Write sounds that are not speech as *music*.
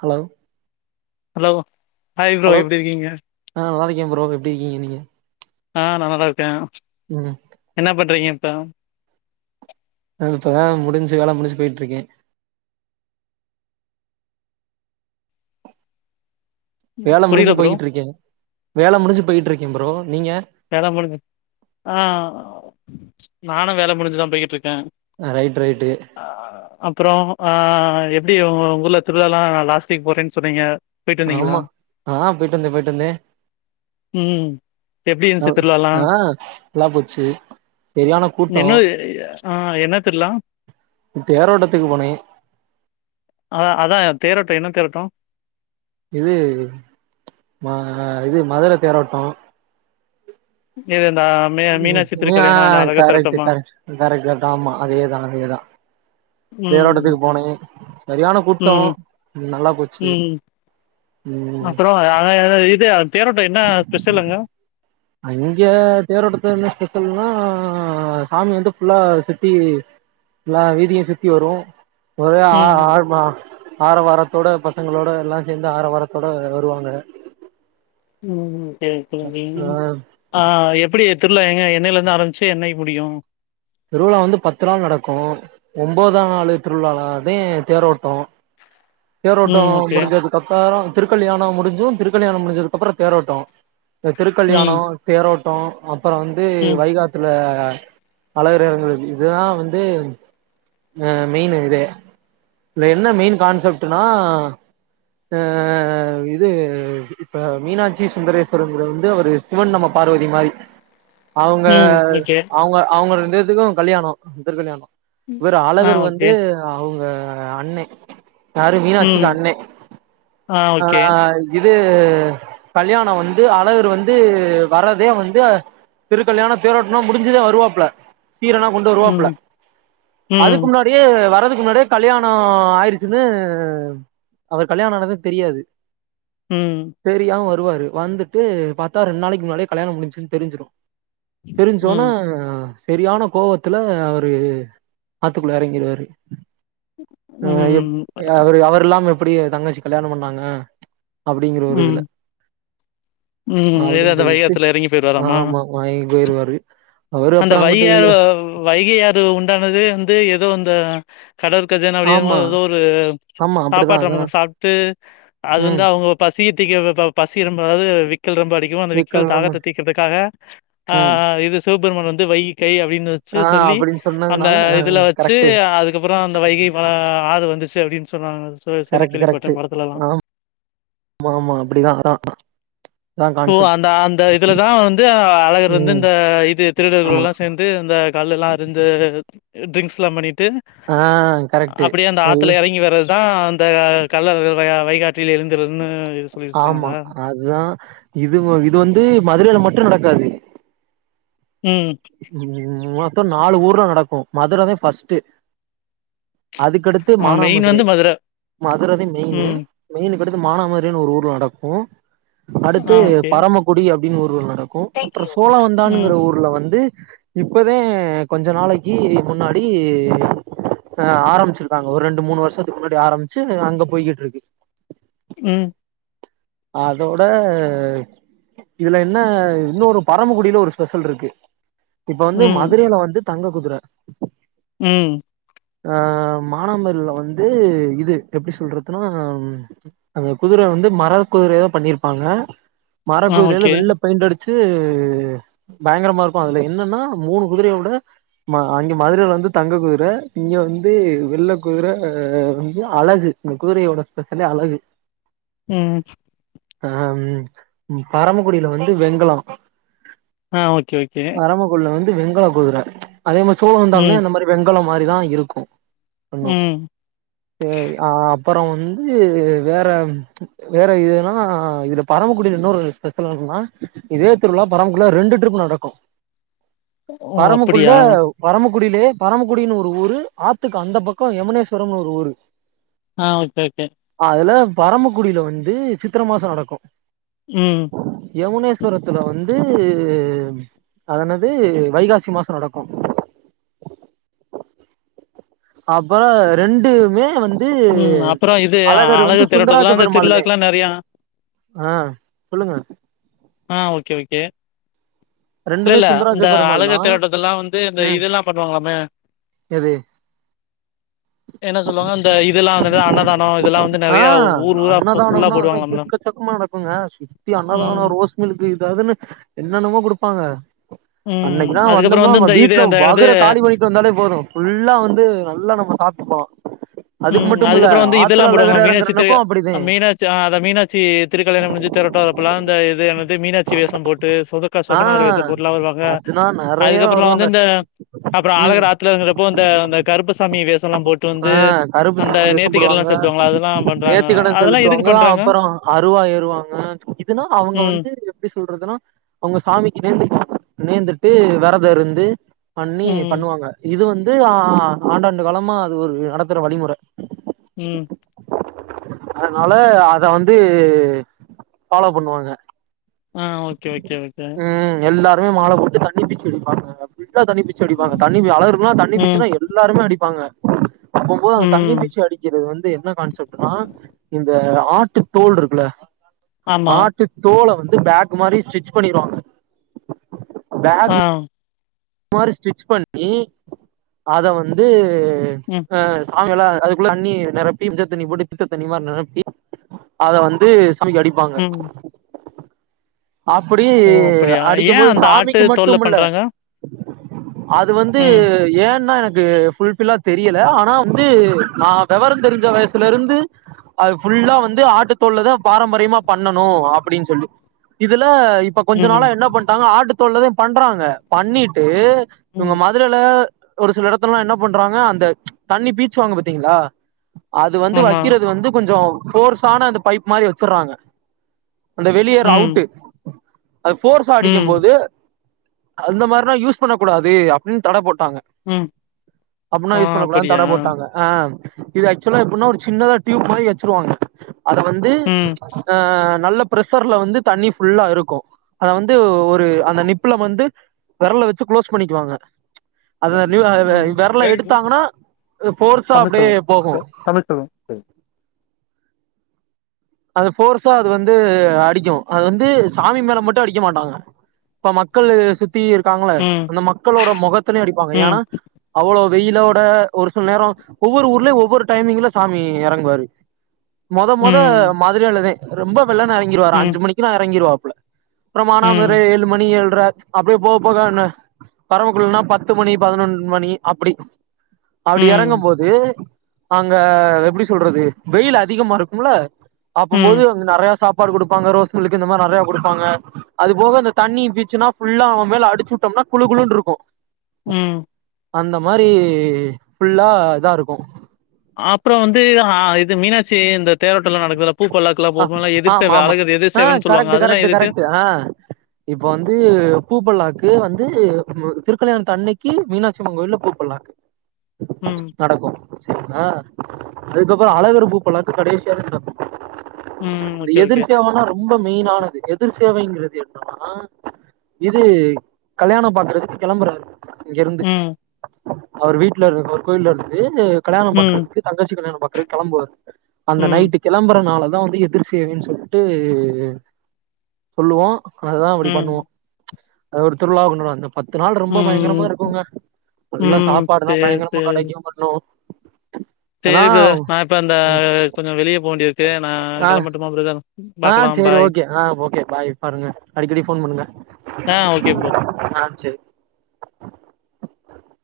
Hello hello hi bro hello எப்டி இருக்கீங்க ஆ நல்லாருக்கேன் ப்ரோ எப்டிருக்கீங்க நீங்க ஆ நல்லாதாருக்கேன் ம் என்ன பண்றீங்க இப்ப நான் இப்பதான் முடிஞ்சு வேல முடிஞ்சு போயிட்ருக்கேன் ம் வேல முடிஞ்சு புரியல ப்ரோ போயிக்கிட்ருக்கேன் வேல முடிஞ்சு போயிக்கிட்ருக்கேன் ப்ரோ நீங்க வேல முடிஞ்சு ஆஹ் நானும் வேல முடிஞ்சுதான் போயிக்கிட்ருக்கேன் ஆன் ரைட் ரைட்டு அப்புறம் எப்டி உ உங்கூர்ல திருவிழாலாம் லாஸ்ட் வீக் போறேனு சொன்னீங்க போயிட்டு வந்தீங்களா ஆம்மா ஆ போய்ட்டு வந்தேன் போய்ட்டு வந்தேன் ம் எப்டி இருந்துச்சு திருவிழாலா ஆன் நல்லா போச்சு செரியான கூட் என்னது ஆ ஆ *unintelligible* தேரோட்டத்துக்கு போனே அத அதான் தேரோட்டம் என்ன தேரோட்டம் இது ம இது மதுர தேரோட்டம் *unintelligible* *unintelligible* மீனாட்சி திருக்கல்யாணோ அந்த அழகர் கரெக்ட் தேரோட்டமா கரெக்ட் கரெக்ட் கரெக்ட் ஆம்மா அதேதான் அதேதான் ம் தேரோட்டத்துக்கு போனேன் சரியான கூட்டம் ம் நல்லா போச்சி அப்புறம் *unintelligible* இது தேரோட்டம் என்னா ஸ்பெஷல் அங்க அங்கெ தேரோட்டத்து என்ன ஸ்பெஷல்னா சாமி வந்து ஃபுல்லா சுத்தி எல்லா வீதியும் சுத்தி வரும் ஒரே ஆ ம் ஆழ்மா ஆர வாரத்தோட பசங்களோட எல்லா சேந்து ஆர வாரத்தோட வருவாங்க உம் *unintelligible* ஆ ஆ எப்படி திருவிழா எங்க என்னைலிருந்து ஆரம்பிச்சி என்னைக்கு முடியும் திருவிழா வந்து பத்து நாள் நடக்கும் ஒம்போதான் நாளு திருவிழாலதான் தேரோட்டம் *inaudible* தேரோட்டம் ஓகே முடிஞ்சதுக்கப்பறம் திருக்கல்யாணம் முடிஞ்சும் திருக்கல்யாணம் முடிஞ்சதுக்கப்பறம் தேரோட்டம் ம் திருக்கல்யாணம் தேரோட்டம் அப்புறம் வந்து ம் வைகாத்துல பல *unintelligible* இதுதான் வந்து ஆன் மெயின் இதே இதல என்ன மெயின் கான்செப்ட்டுனா ஆன் இது இப்ப மீனாட்சி சுந்தரேஸ்வரருங்கரவர் வந்து அவர் சிவன் நம்ம பார்வதி மாரி *inaudible* அவங்க ம் ஓகே அவங்க அவங்க ரெண்டுபேதுக்கோம் கல்யாணம் திரு கல்யாணம் ம். இவர் ஆ அழகர் வந்து ஓகே அவுங்க அண்ண யாரு மீனாட்சிக்கு ம் அண்ண ஆ அ ஓகே இது கல்யாண வந்து அழகர் வந்து வர்றதே வந்து திருக்கல்யாண தேரோட்ட முடிஞ்சுதா வருவாப்புல சீரெல்லா கொண்டு வருவாப்புல ம் ம் அதுக்கு முன்னாடி யே வர்றதுக்கு முன்னாடியே கல்யாண ஆயிருச்சுனு அவர் கல்யாண ஆனதே தெரியாது ம் தெரியாம வருவாரு வந்துட்டு பாத்தா ரெண்டு நாளைக்கு முன்னாடியே கல்யாணம் முடிச்சுனு தெரிஞ்சிரு தெரிஞ்சோன்ன ம் சரியான கோவத்துல அவரு ஆத்துக்குள்ள எறங்கிருவாரு ஆ எப் ம் அவரு அவர் இல்லாம எப்டி தங்கச்சிக்கு கல்யாணம் பண்ணாங்க அப்டிங்கற ஒரு ம் இதுல ம் ஏதோ அந்த அப்டின்சொல்ட்டு வைகாத்துல எறங்கி போயிருவாராமா ஆமா வாங்கி போயிருவாரு அவர் அந்த வை ஆறு வைகை ஆறு உண்டானது வந்து ஏதோ அந்த கடல் கஜானா ஒரியபோது ஆமா ஏதோ ஒரு ஆமா அப்டிதா சாப்பாடு அதா நம்மங்க சாப்ட்டு அது வந்து ம் அவங்க பசிய திக்கி பசி ரொம்ப அதாவது விக்கல் ரொம்ப அடிக் இவ அந்த விக்கல் தாகத்தை தீக்குறதுக்காக ஆ ம் இது சிவபெருமான் வந்து வை கை அப்டின்னு வச்சு ஆ சொல்லி அப்டின்னு அந்த சொன்னதுனால ஆ இதுல வச்சு கரெக்ட் அதுக் அதுக்கப்புறம் அந்த வைகை ஆ ஆறு வந்துச்சு அப்டின்னு சொன்னங்க சொ சொல்லி கரெக்ட் கரெக்ட் கேள்விப்பட்டே படத்துல எல்லா ஆமா அப்டிதா அதா ஓ கான்செப்ட் அந்த அந்த இதுலதா வந்து அழகர் வந்து ம் இந்த இது ஆமா திருடர்களெல்ல சேர்ந் அந்த கல்லெல்லா இருந்து டிரிங்க்ஸ்லாம் பண்ணிட்டு ஆ கரெக்ட் அப்டியே அந்த எல் ஆத்துல இறங்கி வரார் தான் அந்த கல்லர்கள் வைகாற்றில் எழுந்துறதுன்னு இது சொல்லிருக்காங்களா இதா இதுவந்து மதுரையில மட்டு நடக்காது ம் ம் மொத்த நாலு ஊர்ல நடக்கு மதுரதா ஃபர்ஸ்ட் அதுக்கடுத் து ஆ மெயின் மானாமதுரை வந்து மதுர மதுரதா மெயின் ம் மெயினு கடுத்து மானாமதுரைனு ஒரு ஊர்ல நடக்கு ஆ அடுத்து ஓகே பரமக்குடி அப்டின்னு ஒரு ஊர்ல நடக்கு அப்புற சோழ ம் வந்தானுங்கிற ஊர்ல வந்து இப்பதா கொஞ்ச நாளைக்கு முன்னாடி ஆ ஆரம்பிச்சிருக்காங்க ஒரு ரெண்டு மூணு வருஷத்துக்கு முன்னாடி ஆரம்பிச்சு அங்க போய்கிட்டு இருக்கு ம் அதோட இதுல என்ன இன்னோரு பரமக்குடியில ஒரு ஸ்பெஷல் இருக்கு இப்ப வந்து ம் மதுரையில வந்து தங்க குதிர ம் ஆ மானாமதுரைல வந்து இது எப்டி சொல்றதுன்னா அந்த குதிரை வந்து மர குதிரையா பண்ணிருப்பாங்க மர ஆ குதிரையில ஓகே வெள்ள பெயிண்ட் அடி ச்சு பயங்கரமா இருக்கு அதுல என்னன்னா மூணு குதிரையை விட மா அங்க மதுரைல வந்து தங்க குதிர இங்க வந்து வெள்ள குதிர வந்து அழகு இங்க குதிரையோட ஸ்பெஷலே அழகு ம் அதாவது பரமக்குடியில வந்து வெங்கல ஆ ஓகே ஓகே குள்ள வந்து வெங்கல குதுற அதே மாரி சோ வந்த ம் உடனே அந்த மாதிரி வெங்கலம் மாரிதா இருக்கு பண்னோ ம் சேரி அப்பரோ வந்து வேற ம் வேற இதென்னன்னா இதுல பரமக்குடியில இன்னொரு ஸ்பெஷலென்னன்னா இதே திருவிழா பரமகுடியில ரெண்டு ட்ரிப் நடக்கும் ஓ பரமக்குள்ள அப்படியா பரமக்குடியிலயே பரமக்குடினு ஒரு ஊரு ஆத்துக்கு அந்த பக்கம் யமுனேஸ்வரம்னு ஒரு ஊரு ஆ ஓகே ஓகே அதுல பரமக்குடியில வந்து சித்திர மாச நடக்கும் ம் யமுனேஸ்வரத்துல வந்து அது என்னது வைகாசி மாச நடக்கு அப்பற ரெண்டுமே வந் து ம் அப்புறோ இது அழகர் வந்து அழகு திரட்டத்துலா இந்த சுந்தராஜபெருமாள்தே திருவிழாக்குலா நெறையா ஆ சொல்லுங்க ஆ ஓகே ஓகே இல்ல ரெண்டுமே இல்ல சுந்தராஜ இந்த பெருமாள் அழகர் தான் தேரொட்தில்லா வந்து இந்த ம் இதெல்லா பண்ணுவாங்களாமே எது என்ன சொல்லுவாங்க இந்த இது ல்லா என்னது அன்னதான இதெல்லா வந்து ஆ நெறைய ஊர் ஊரா ஃபு ஃபுல்லா அன்னதானம்னா அத போடுவாங்களாம்ல எக்கச்சக்கமா நடக்குங்க சுத்தி ம் அன்னதான ரோஸ் உங்களுக்கு எதாதுனா என்னன்னமோ குடுப்பாங்க ம் அன்னைக்குனா அதுக்கப்புறோ வந்தோம்னமா வந்து நம்ம இந்த இது வீட்ல அந்த இது வகுற காளி பண்ணிட்டு வந்தாலே போது ஃபுல்லா வந்து நல்லா நம்ம சாப்டுப்பா அதுக்கு ம் மட்டும்ல்ல அதுக்கப்புறோ வந்து ஆத் துல அழுகரு எரங்கனக்கு அப்டிதே சு ஆ அத மீனாட்சி திருக்கல்யாண முடிஞ்சு தேரோட்ட அப்பில்ல அந்த இது வந்து மீனாட்சி வேஷ போட்டு சொத ஆ சொக்கநாதர் வேஷ போட்டுலா வருவாங்க அதுனா நெறைய அதுக்கப்பற வந்து வருவாங்க இந்த அப்பற ம் அழகுர ஆத்துல எருங்குறப்போ இந்த அ கருப்பு சாமி வேசல்லா போட்டு ஆ வந்து கருப்பு அந்த சாமி வேஷ நேர்த்திக்கடன்லா போடுவாங்க செலுத்துவாங்கல்ல அதெல்லா பண்றாங்க நேர்த்திக்கடன் அதெல்லா எதுக்கு செலுத்துவாங்க பண்றாங்க அப்பறோ அருவா ஏறுவாங்க இதுன்னா அவங்க ம் வந்து எப்டி சொல்றதுன்னா அவங்க சாமிக்கு நேந்துக்குவாங்க நேர்ந்துட்டு வெறத இருந்து பண்ணி ம் பண்ணுவாங்க இது வந்து ஆ ஆண்டாண்டு காலமா அது ஒரு நடத்துற வழிமொற ம் அதனால அத வந்து ஃபாலோ பண்ணுவாங்க ஆ ஓகே ஓகே ஓகே ம் எல்லாருமே மால போட்டு தண்ணி பீச் அடிப்பாங்கா புல்லா தண்ணிச் பீச் சி அடிப்பாங்க தண்ணி அழகருக்குல்லா தண்ணி ம் பீச்சுனா எல்லாருமே அடிப்பாங்க அப்பும்போது அந்த தண்ணி ம் பீச்சு அடி க்கிறது வந்து என்ன கான்செப்ட்னா இந்த ஆட்டு தோல் இருக்குல ஆமா ஆட்டு தோல வந்து பேக் மாரி ஸ்டிச் பண்ணிருவாங்க ஆ இந்த மாரி ஸ்டிச் பண்ணி அத வந்து ம் ஆ அவங்கல்லா அதுக்குள்ள தண்ணி நெரப்பி தண்ணி போட்டு திச்ச தண்ணி மாரி நெரப்பி அத வந்து சாமிக்கு அடிப்பாங்க ம் அப்டி ஓ அப்படியா ஏ அடிக்கும்போது அந்த ஆட்டு சாமிக்கு தோல்ல மட்டும் இல்ல பண்றாங்க அது வந்து ம் ஏன்னா எனக்கு புல்பில்லா தெரியல ஆனா வந்து நா வெவர தெரிஞ்ச வயசுல இருந்து அது ஃபுல்லா வந்து ஆட்டுத்தோள்லதா பாரம்பரியமா பண்ணணு அப்படின்னு சொல்லி இதுல இப் இப்ப கொஞ்ச ம் நாளா என்ன பண்டாங்க ஆட்டுத்தோல்லதா பண்றாங்க பண்ணிட்டு இவங்க ம் ம துரைல ஒரு சில எடத்துலல்லா என்னா பண்றாங்க அந்த தண்ணி பீச்சுவாங்க பாத்தீங்களா அது வந்து ஆமா வைக்கிறது வந்து கொஞ்ச போர்ஸான அந்த பைப் மாரி வச்சுறாங்க அந்த வெளியேர் ம் அவுட்டு அது போர்ஸ்ஸா அடிக்கும் ம் போது அந்த மாரிலா யூஸ் பண்ணக் கூடாது அப்டின்னு தட போட்டாங்க ம் அப்டியெல்லா ஆ யூஸ் பண்ண கூடாதுனு அப்படியா தட போட்டாங்க ஆ இது ஆக்சுவலா எப்டின்னா ஒரு சின்னதா டியூப் மாரி வச்சிருவாங்க அத வந்து ம் நல்ல பிர்ஷர்ல வந்து தண்ணி ஃபுல்லா இருக்கு அத வந்து ஒரு அந்த நிப்புல வந்து வெரல வெச்சு க்ளோஸ் பண்ணிக்குவாங்க அது வெ ம் வெரல எடுத்தாங்கனா போர்ஸா தமிழ் அப்டே செல்வோ போகு தமிழ் செல்வோ அது போர்ஸா அது வந்து அடிக்கு அது வந்து சாமி மேல மட்டு அடிக்க மாட்டாங்க ப்ப மக்கள்ளு சுத்தி இருக்காங்கள ம் அந்த மக்களோட மொகத்துலயு அடிப்பாங்க ம் ஏனா அவ்ளோ வெய்லோட ஒரு சில்நேரோ ஒவ்வொரு ஊர்லய ஒவ்வொரு டைமிங்ல சாமி எறங்குவாரு மொத மொத ம் மதுரையிலதா ரொம்ப வெள்ளைன்ன எறங்கிருவாரு ம், அஞ்சு மணிக்குலா எறங்கிருவாப்புல பிரமாணம் அந்திர ம், ஏழு மணி ஏழ்ர அப்டியே போக போக என்ன பரம்மக்குடிள்ன்னா பத்து மணி பதினொன்னு மணி அப்டி அப்டி ம், எறங்கும் போது அங்க எப்டி சொல்றது வெயில் அதிகமா இருக்கும்ல அப்பம் போது ம், அங்க நெறையா சாப்பாடு குடுப்பாங்க ரோஸ் மில்க்கு இந்த மார் நெறைய குடுப்பாங்க அது போக இந்த தண்ணி பீச்சுனா ஃபுல்லா அவன் மேல அடிச்சு விட்டோம்னா குளு குளுன்ருக்கு ம் அந்த மாரி ஃபுல்லா இதாருக்கு அப்றோ வந்து ஆ இது மீனாச்சி இந்த தேரோட்டலா நடக்குதுல பூ பல்லாக்குலா ஆ போகோலா ஆமா எதிர்சேவ ஆமா அழகர் ஆ எதிர்சேவன் சொல்வாங்க அதெல்லா எதுக்கு இப்போ வந்து பூப்பல்லாக்கு வந்து திருக்கல்யாணத்தன்னக்கி மீனாட்சியம்மன் கோயில்ல பூப்பல்லாக்கு ம், நடக்கோ செரிங்ளா அதுக்கப்றோ அழகர் பூப்பல்லா கடைசியா நடக்கு ம். ந்த ஓகே, ஓகே. எதுர் சேவனா ரொம் ப மெய்னானது எதுர் சேவைங்குறது என்னன்னா இது கல்யாணோ பாக்குறதுக்கு கெளம்புறாரு இங்கருந்து ம், அவுரு வீட்ல இரு அவர் கோய்லருந்து கல்யாணோ ம், பாக்றதுக்கு தங்கச்சி கல்யாணம் பாக்றதுக்கு கெளம்புவாரு அந்த ம், நைட்டு கிளம்பறனாலதா வந்து எதுர் சேவைன் சொல்ட்டு சொல்லுவோ அதுதா அப்டி பண்ணுவோ ம். அது ஒரு திர்வ்ழாவா கொண்டாடுவோ பத்து நாள் ரொம்ப பயங்கரமா ம், இருக்கோங்க நல்லா ம். சாப்பாடு தா சரி, பயங்கரமா கெடைக்குங்க னோ சேரி ப்ரதர் நா இப்ப அந்த கொஞ்ச வெளிய போவேண்டிருக்கு நா ஆ கெளம்பட்டுமா ப்ரதர் ஆ சேர் ஓக்கே ஆ ஓக்கே பாய் பாருங்க அடிக்கடி ஃபோன் பண்ணுங்க ஆ ஓகே ப்ரோ. ஆ செரி